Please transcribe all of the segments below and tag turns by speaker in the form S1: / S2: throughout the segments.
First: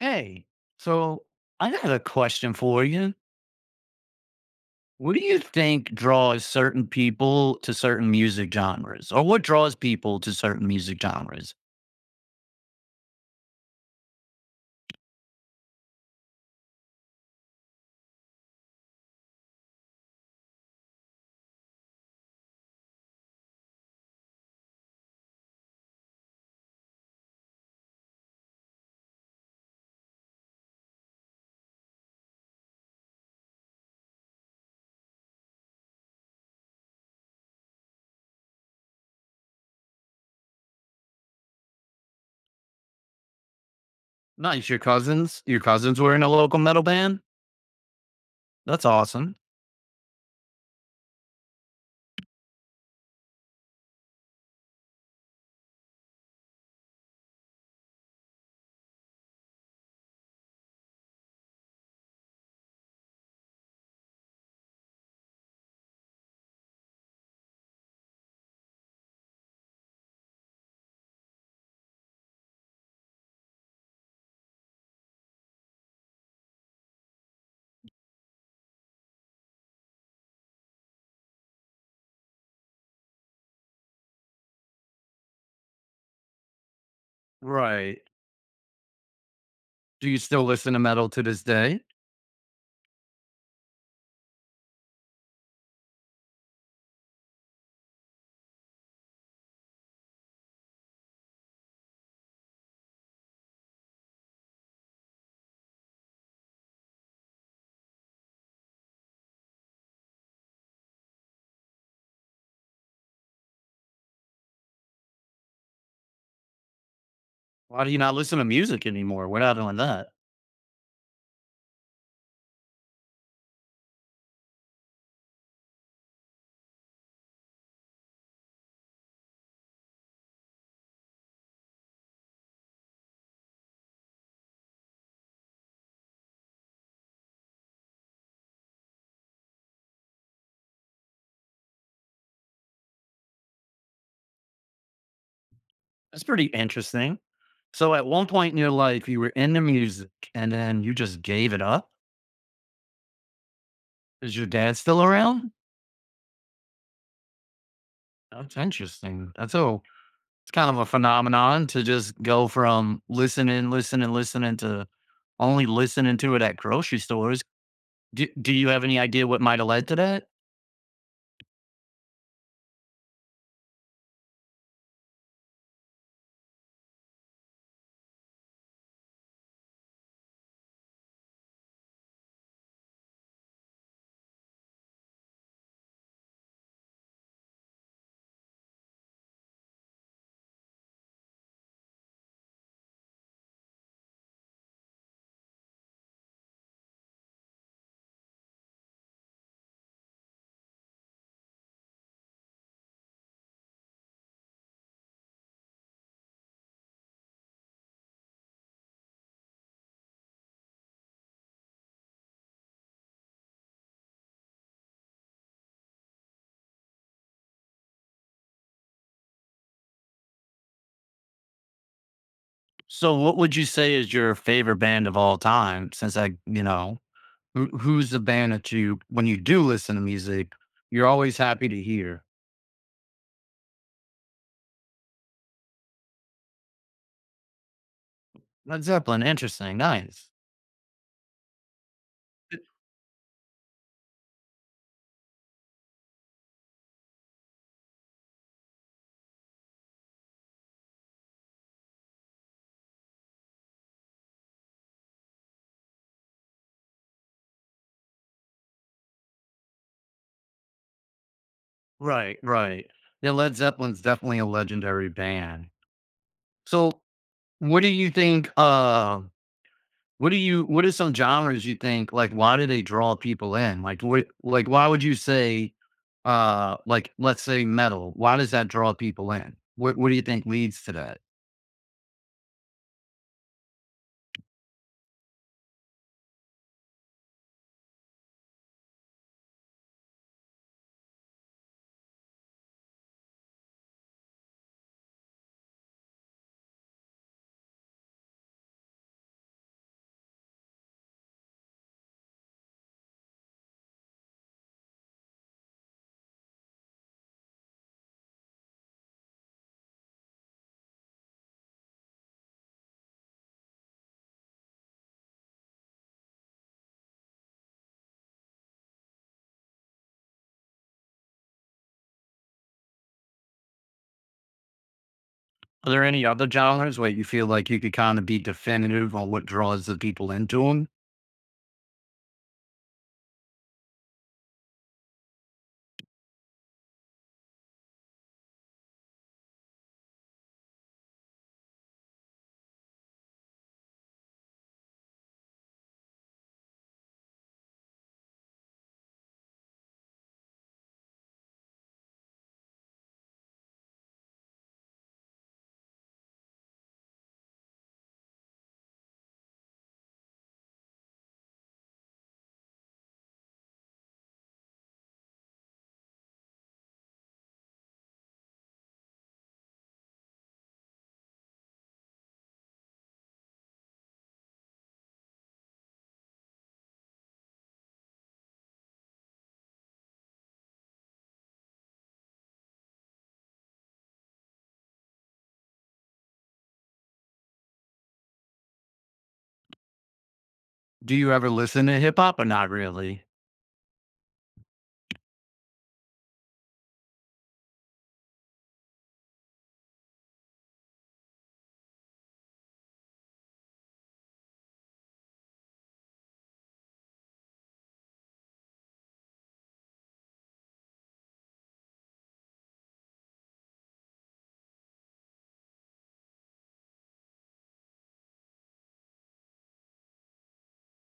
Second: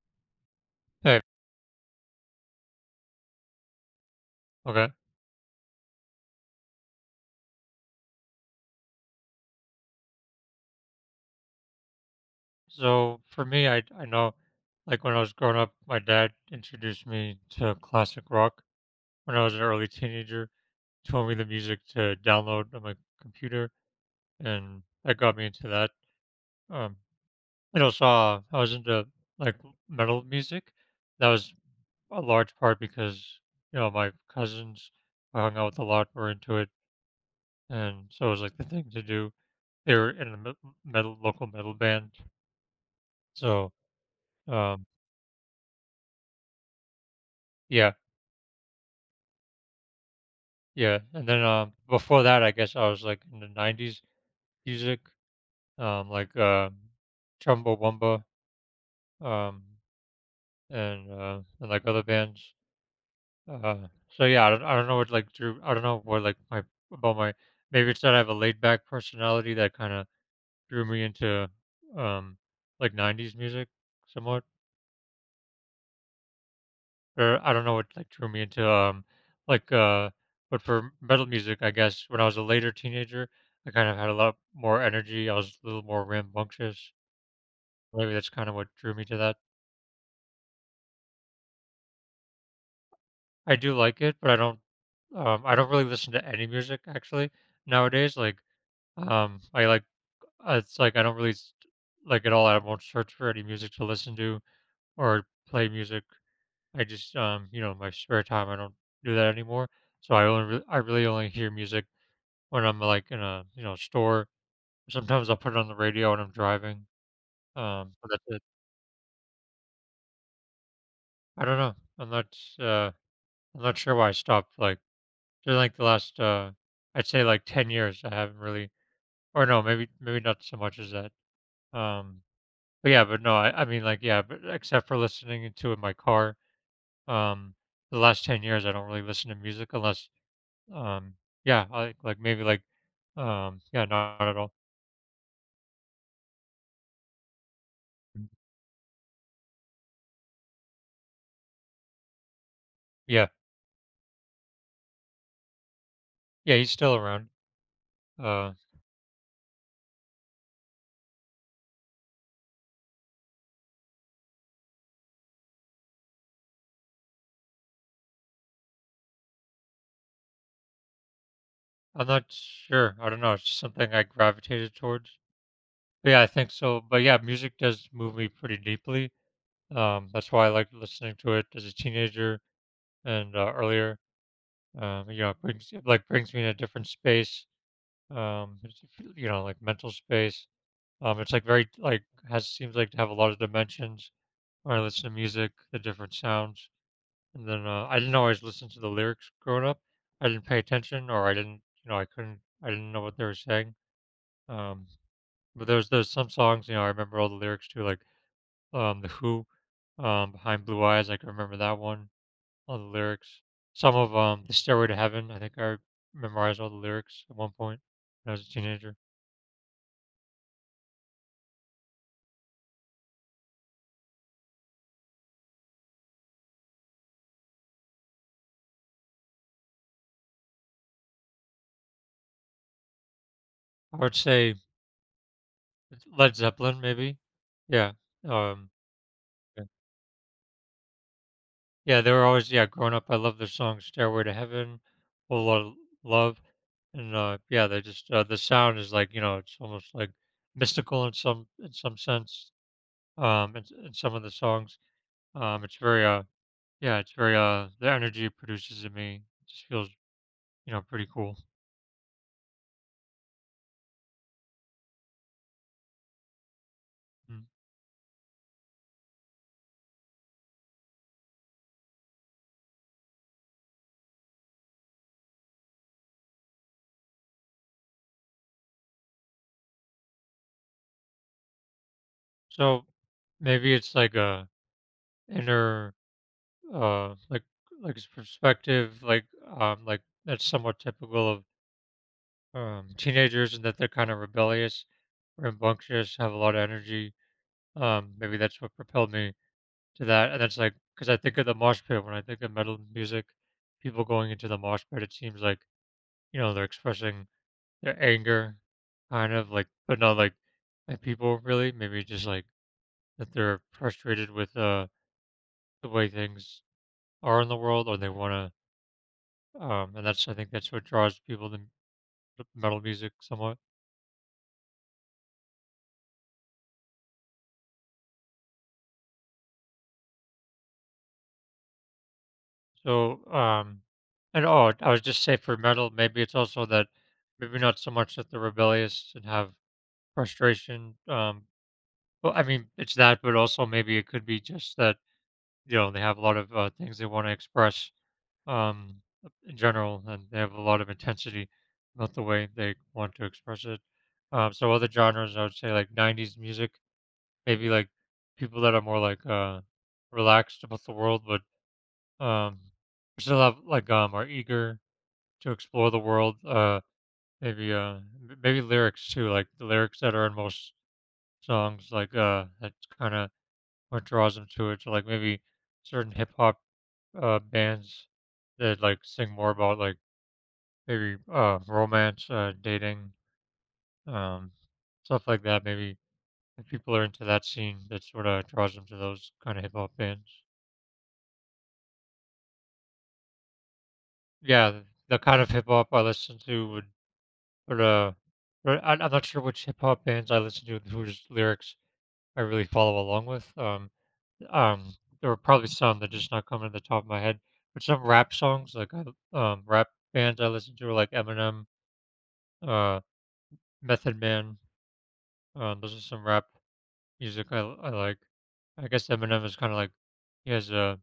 S1: Hey,
S2: Hey,
S1: so I got a question for you.
S2: okay.
S1: What do you think draws certain people to certain music genres, or what draws people to certain music genres?
S2: So for me, I know, like when I was growing up, my dad introduced me to classic rock when I was an early teenager. Told me the music to download on my computer, and that got me into that. Um, and also, I was into like metal music. That was a large part because you know my cousins I hung out with a lot were into it, and so it was like the thing to do. They were in a me- metal local metal band, so
S1: Nice, your
S2: um,
S1: cousins. Your cousins were in a local metal band.
S2: yeah.
S1: That's awesome.
S2: Yeah, and then, before that, I guess I was, like, in the '90s music, like, Chumbawamba, um, and, like, other bands, so, yeah, I don't know what, like, my about my maybe it's that I have a laid back personality that kinda drew me into, um, like, '90s music somewhat. Or I don't know what like drew me into, like, but for metal music, I guess when I was a later teenager, I kind of had a lot more energy. I was a little more rambunctious.
S1: Right.
S2: Maybe that's kind of what drew me to that.
S1: Do you still listen to metal to this day?
S2: I do like it, but I don't really listen to any music actually nowadays. Like, I like, it's like I don't really like at all. I won't search for any music to listen to or play music. I just in my spare time I don't do that anymore. So I really only hear music when I'm, like, in a store. Sometimes I'll put it on the radio when I'm driving,
S1: Why do you
S2: but
S1: not
S2: that's
S1: listen
S2: it.
S1: to music anymore? We're not doing that.
S2: I don't know. Uh I'm not sure why I stopped, like, during, like, the last, I'd say, like, 10 years, I haven't really, or no, maybe not so much as that. Um, but yeah, but no, I mean, like, yeah, but except for listening to it in my car, um, the last 10 years, I don't really listen to music unless, um yeah, I like, maybe, like, yeah, not at all.
S1: That's pretty interesting. So, at one point in your life, you were into music, and then you just gave it up.
S2: Yeah.
S1: Is your dad still around?
S2: Yeah, he's still around. Uh
S1: That's interesting. That's all. It's kind of a phenomenon to just go from listening, listening, listening to only listening to it at grocery stores. Do you have any idea what might have led to that?
S2: I'm not sure. I don't know. It's just something I gravitated towards. But yeah, I think so. But yeah, music does move me pretty deeply. That's why I like listening to it as a teenager and, earlier. You know, it brings it, like, brings me in a different space. It's, you know, like mental space. It's like very, like, has seems like to have a lot of dimensions when I listen to music, the different sounds. And then, I didn't always listen to the lyrics growing up. I didn't pay attention, or I didn't, you know, I couldn't, I didn't know what they were saying. Um, But there's some songs, you know, I remember all the lyrics too, like, The Who, Behind Blue Eyes, like, I can remember that one, all the lyrics. Some of, The Stairway to Heaven, I think I memorized all the lyrics at one point when I was a teenager.
S1: So, what would you say is your favorite band of all time? Since I, you know, Who's the band that when you do listen to music, you're always happy to hear?
S2: I would say Led Zeppelin, maybe? Yeah, um,
S1: Led Zeppelin.
S2: okay.
S1: Interesting. Nice.
S2: Yeah, they were always,
S1: It-
S2: yeah, growing up, I loved their song Stairway to Heaven, Whole Lot of Love, and, yeah, they just, the sound is like, you know, it's almost, like, mystical in some sense, in some of the songs. It's very, yeah, it's very, the energy it produces in me just feels, you know, pretty cool.
S1: Right, right. Yeah, Led Zeppelin's definitely a legendary band. So,
S2: Mm.
S1: what do you think? What do you what are some genres you think, like, why do they draw people in? Like, what, like, why would you say, like, let's say metal, why does that draw people in? What do you think leads to that?
S2: So maybe it's like a inner, uh, like like it's perspective, like, like that's somewhat typical of teenagers, and that they're kind of rebellious, rambunctious, have a lot of energy. Maybe that's what propelled me to that, and that's like because I think of the mosh pit when I think of metal music, people going into the mosh pit, it seems like you know they're expressing their anger, kind of like, but not like people really. Maybe just like that they're frustrated with, the way things are in the world, or they want to. And that's, I think that's what draws people to metal music somewhat.
S1: Are there any other genres where you feel like you could kind of be definitive on what draws the people into them?
S2: So, and oh, I was just say for metal, maybe it's also that maybe not so much that they're rebellious and have frustration. Well, I mean it's that, but also maybe it could be just that you know they have a lot of, things they want to express, um, in general, and they have a lot of intensity about the way they want to express it. So other genres, I would say like '90s music, maybe like people that are more like, relaxed about the world, but, um, still have like, are eager to explore the world. Maybe lyrics too, like the lyrics that are in most songs, like, that's kind of what draws them to it. So like maybe certain hip hop, bands that like sing more about, like, maybe, romance, dating, um, stuff like that. Maybe if people are into that scene, that sort of draws them to those kind of hip hop bands.
S1: Do you ever listen to hip hop or not really?
S2: Yeah, the kind of hip hop I listen to would, would uh, but I'm not sure which hip hop bands I listen to and whose lyrics I really follow along with. Um, there are probably some that just not coming to the top of my head, but some rap songs like rap bands I listen to are like Eminem, uh, Method Man. Those are some rap music I, like. I guess Eminem is kind of like he has a,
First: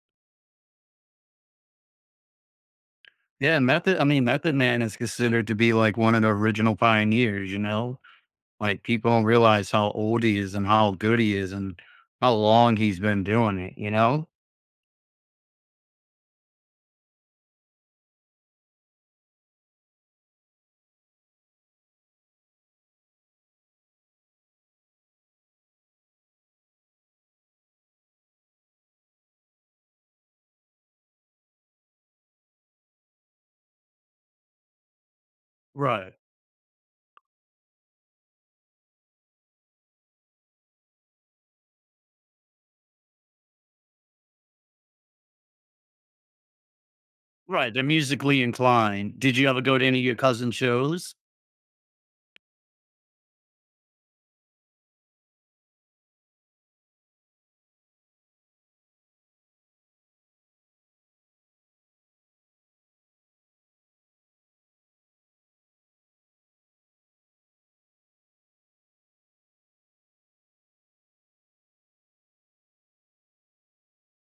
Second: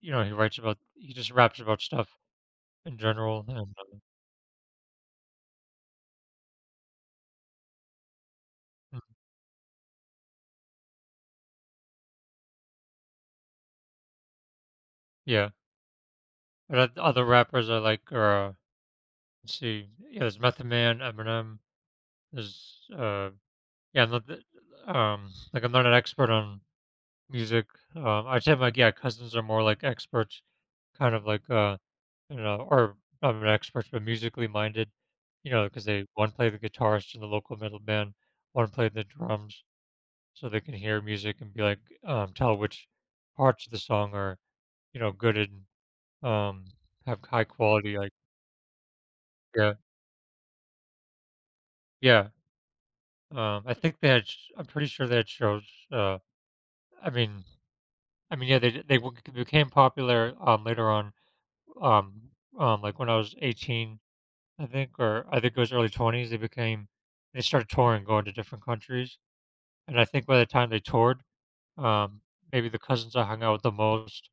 S2: you know, he writes about, he just raps about stuff in general and,
S1: Yeah, Method I mean, Method Man is considered to be like one of the original pioneers, you know? Like people
S2: mm,
S1: don't realize how old he is and how good he is and how long he's been doing it, you know?
S2: yeah. But other rappers I like are, let's see, yeah, there's Method Man, Eminem. There's yeah I'm not th- like I'm not an expert on music. I'd say my, yeah, cousins are more like experts, kind of like, or not an experts, but musically minded. You know, because they
S1: Right.
S2: one played the guitarist in the local metal band, one played the drums, so they can hear music and be like, tell which parts of the song are, good and, um, have high
S1: Right, they're
S2: quality. Like,
S1: musically inclined. Did you ever
S2: yeah,
S1: go to any of your cousin's shows?
S2: yeah. I think they had. I'm pretty sure they had shows. Uh, I mean, yeah, they d- they w- became popular, later on. Um, like when I was 18, I think, or I think it was early 20s. They started touring, going to different countries, and I think by the time they toured, um, maybe the cousins I hung out with the most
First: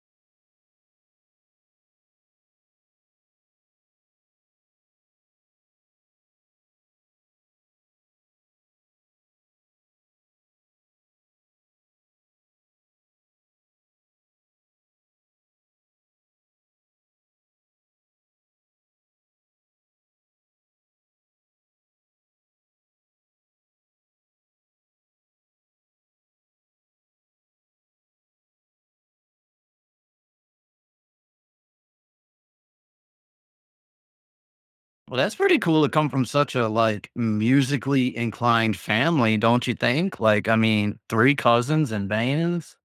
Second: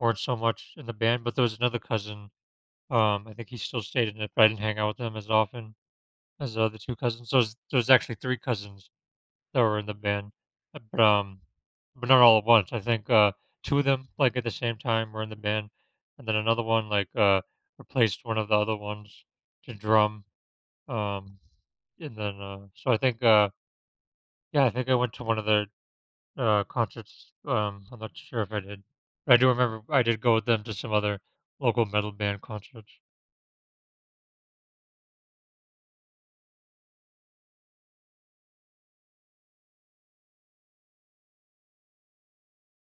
S2: weren't so much in the band, but there was another cousin. I think he still stayed in it, but I didn't hang out with him as often as the other two cousins. So there's actually three cousins that were in the band, uh, but um, but not all at once. I think, two of them like at the same time were in the band, and then another one, like, replaced one of the other ones to drum. Um, and then so I think, yeah, I think I went to one of their, concerts. I'm not sure if I did, but I do remember I did go with them to some other local metal band concerts.
S1: Well, that's pretty cool to come from such a, like, musically inclined family, don't you think? Like, I mean, 3 cousins in bands?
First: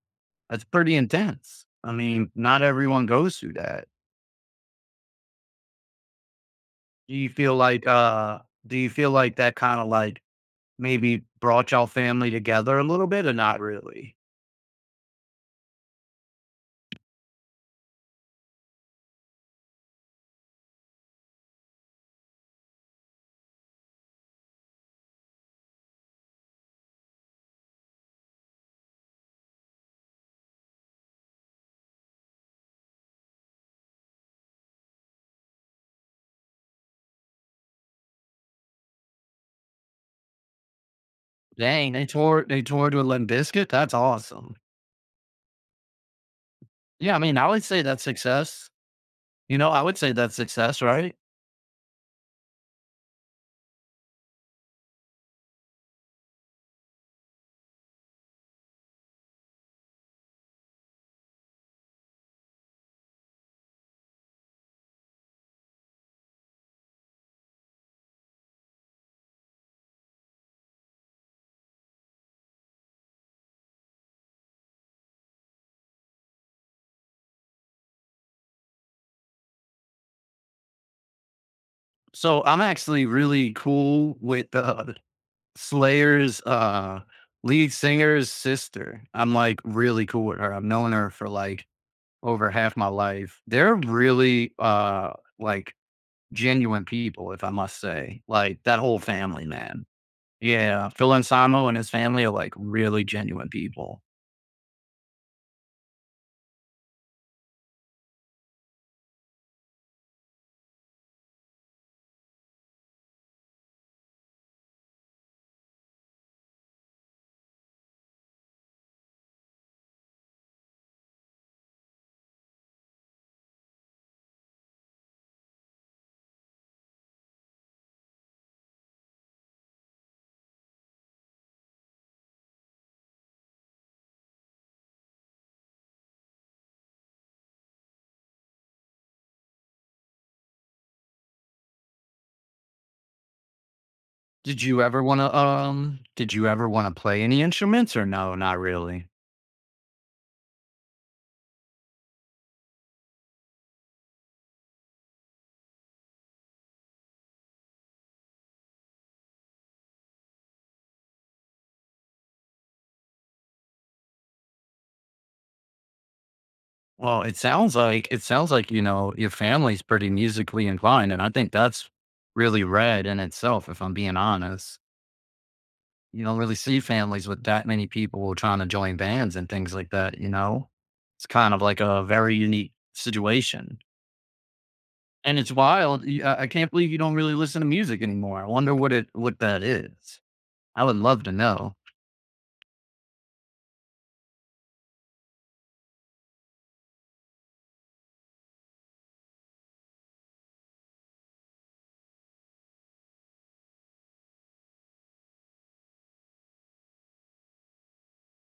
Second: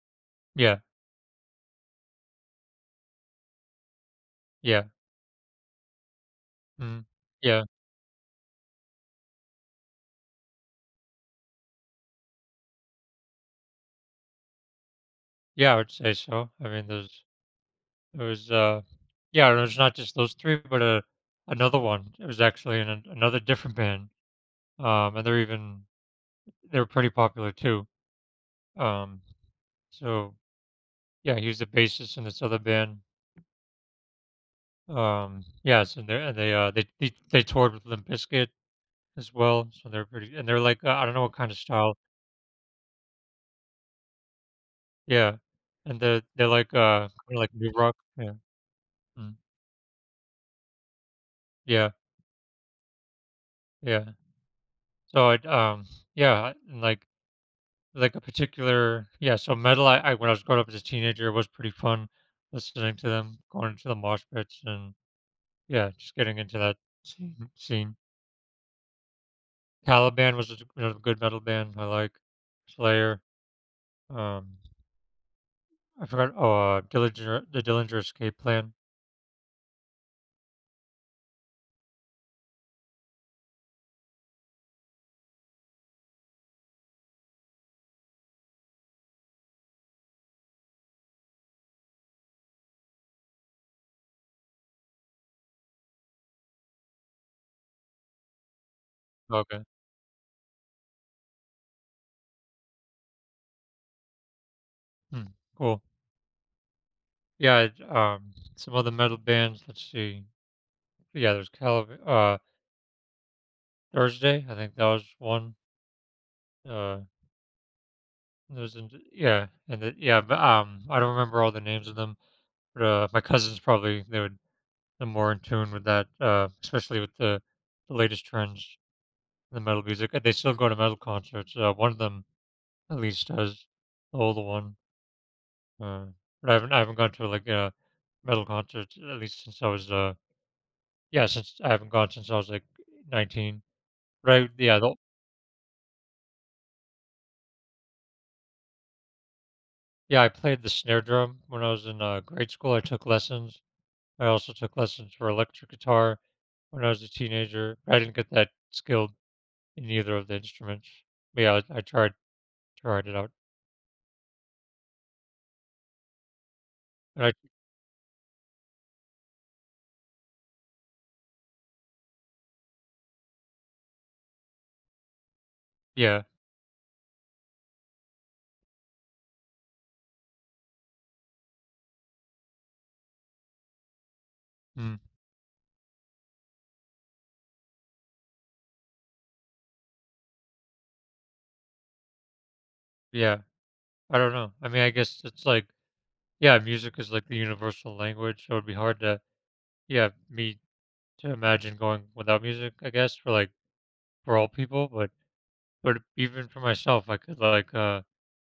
S1: That's
S2: Yeah,
S1: pretty intense. I mean, not everyone goes through that.
S2: yeah, mm,
S1: Do you feel
S2: yeah.
S1: like, do you feel like that kinda, like, maybe brought y'all family together a little bit or not really?
S2: Yeah, I would say so. I mean, there was, yeah, it was not just those three, but, another one. It was actually another different band, and they're pretty popular too. Um, so yeah, he was the bassist in this other band. Yes, and they toured with Limp Bizkit as well. So they're pretty, and they're like, I don't know what kind of
S1: Dang,
S2: style.
S1: they toured with Limp Bizkit? That's awesome.
S2: Yeah, and they're like, kind
S1: Yeah, I
S2: of
S1: mean, I
S2: like
S1: would
S2: new
S1: say
S2: rock.
S1: that's
S2: Yeah,
S1: success.
S2: mm,
S1: You know, I would say that's success, right?
S2: yeah, yeah. So I yeah, I- and like. Like a particular, yeah, so metal, I when I was growing up as a teenager, was pretty fun listening to them, going into the mosh pits and, yeah, just getting into that scene. Caliban was a another good metal band I like. Slayer, um, I forgot. Oh, Dillinger The Dillinger Escape Plan.
S1: So I'm actually really cool with Slayer's lead singer's sister. I'm like really cool with her. I've known her for like over half my life. They're really like genuine people, if I must say. Like that whole family,
S2: Okay.
S1: man. Yeah, Phil Anselmo and his family are like really genuine people.
S2: Hmm, cool. Yeah, some other metal bands, let's see. Yeah, there's Calib Thursday, I think that was one. Uh, and the, yeah, but, I don't remember all the names of them. But, my cousins probably they're more in tune with that, especially with the latest trends in the metal music. And they still go to metal concerts. One of them at least does, the older one. Uh, but I haven't gone to like a metal concert at least since I was, yeah since I haven't gone since I was like 19. But I
S1: Did
S2: yeah
S1: you
S2: the,
S1: ever want to um? Did you ever want to play any instruments or no? Not really.
S2: yeah I played the snare drum when I was in, grade school. I took lessons. I also took lessons for electric guitar when I was a teenager. I didn't get that skilled in either of the instruments. Yeah, I tried it out.
S1: Well,
S2: And I
S1: it sounds like, you know, your family's pretty musically inclined, and I think that's really rad in itself, if I'm being honest.
S2: yeah.
S1: You don't really see families with that many people trying to join bands and things like that, you know? It's kind of like a very unique situation.
S2: Mm,
S1: And it's wild. Y- I can't believe you don't really listen to music anymore. I wonder what that is. I would love to know.
S2: yeah. I don't know. I mean, I guess it's like, yeah, music is like the universal language, so it'd be hard to, yeah, me to imagine going without music, I guess, for for all people, but even for myself,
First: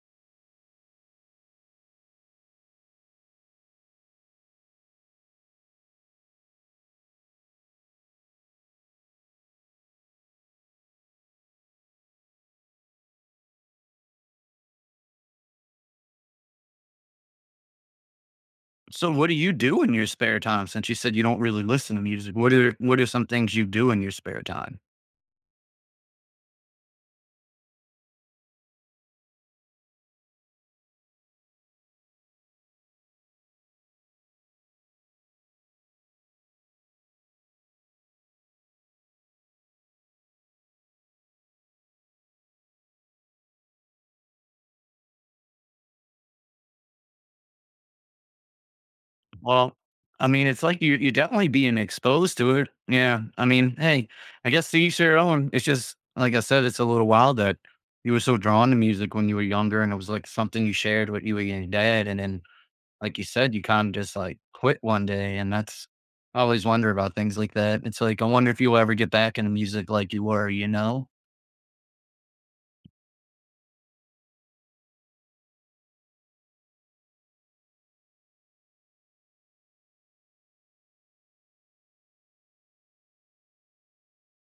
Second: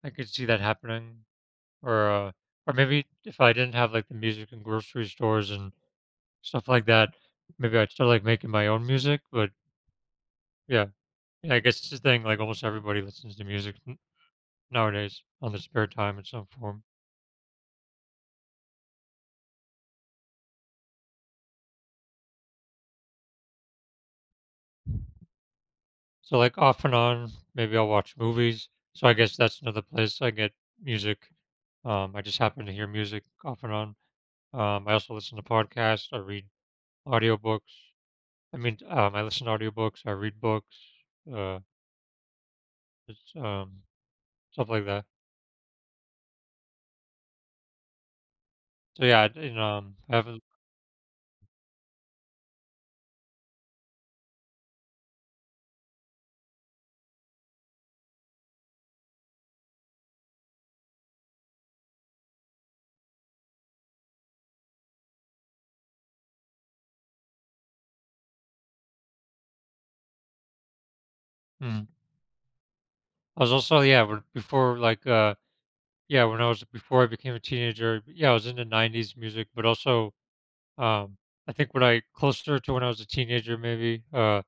S2: I could see that happening, or uh or maybe if I didn't have like the music in grocery stores and stuff like that, maybe I'd start like making my own music, but yeah. Yeah, I guess it's the thing, like almost everybody listens to music nowadays on the spare time in some form.
S1: So what do you do in your spare time since you said you don't really listen to music? What are some things you do in your spare time?
S2: So like off and on, maybe I'll watch movies. So I guess that's another place I get music. I just happen to hear music off and on. I also listen to podcasts. I read audiobooks. I mean, I listen to audiobooks. I read books. Uh, it's, stuff like that. So yeah, I- and
S1: Well,
S2: I
S1: I
S2: haven't.
S1: mean, it's like you definitely being exposed to it. Yeah. I mean, hey, I guess to each their own. It's just like I said, it's a little wild that you were so drawn to music when you were younger and it was like something you shared with you and your dad. And then like you said, you kind of just like quit one day. And that's I always wonder about things like that. It's like I wonder if you'll ever get back into music like you were, you know?
S2: Mm, I was also, yeah, before, like, yeah, when I was, before I became a teenager, yeah, I was into '90s music, but also, Um, I think when I closer to when I was a teenager, maybe,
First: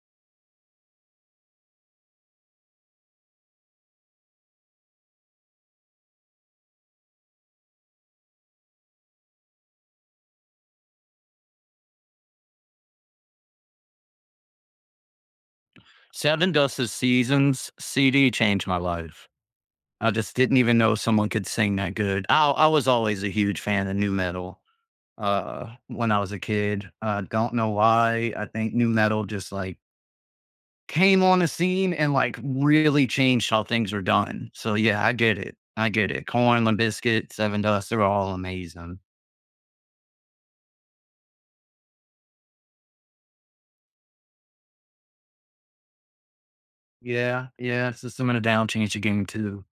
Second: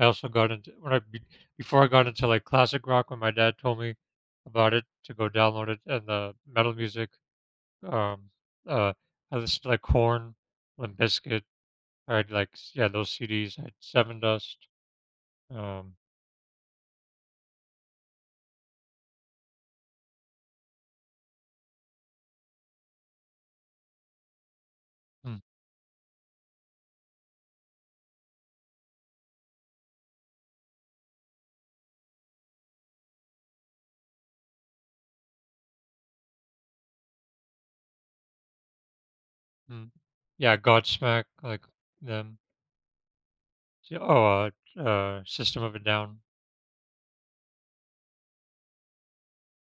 S2: I also got into, when I be, before I got into like classic rock when my dad told me about it to go download it and the metal music. Um, uh, I listened to like Korn, Limp Bizkit. I had like, yeah, those CDs. I had Seven Dust. Um,
S1: Seven Dust's Seasons CD changed my life. I just didn't even know someone could sing that good. I was always a huge fan of new metal
S2: mm,
S1: when I was a kid. Don't know why. I think new metal just like came on the scene and like really changed how things were done. So yeah, I get it. I get it. Corn, Limp Bizkit, Seven Dust, they're all amazing.
S2: mm. Yeah, Godsmack, like them. Oh, System of a Down.
S1: Yeah, yeah. System of a Down changed the game too.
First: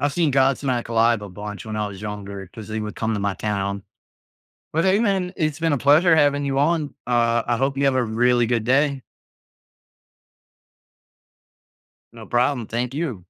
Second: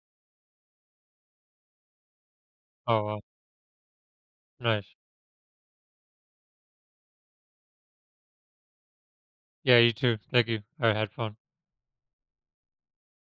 S1: I've seen Godsmack live a bunch when I was younger because they would
S2: Oh,
S1: come to my town. But
S2: nice.
S1: hey man, it's been a pleasure having you on. I hope you have a really good day.
S2: Yeah, you too. Thank you. I had fun.
S1: No problem. Thank you.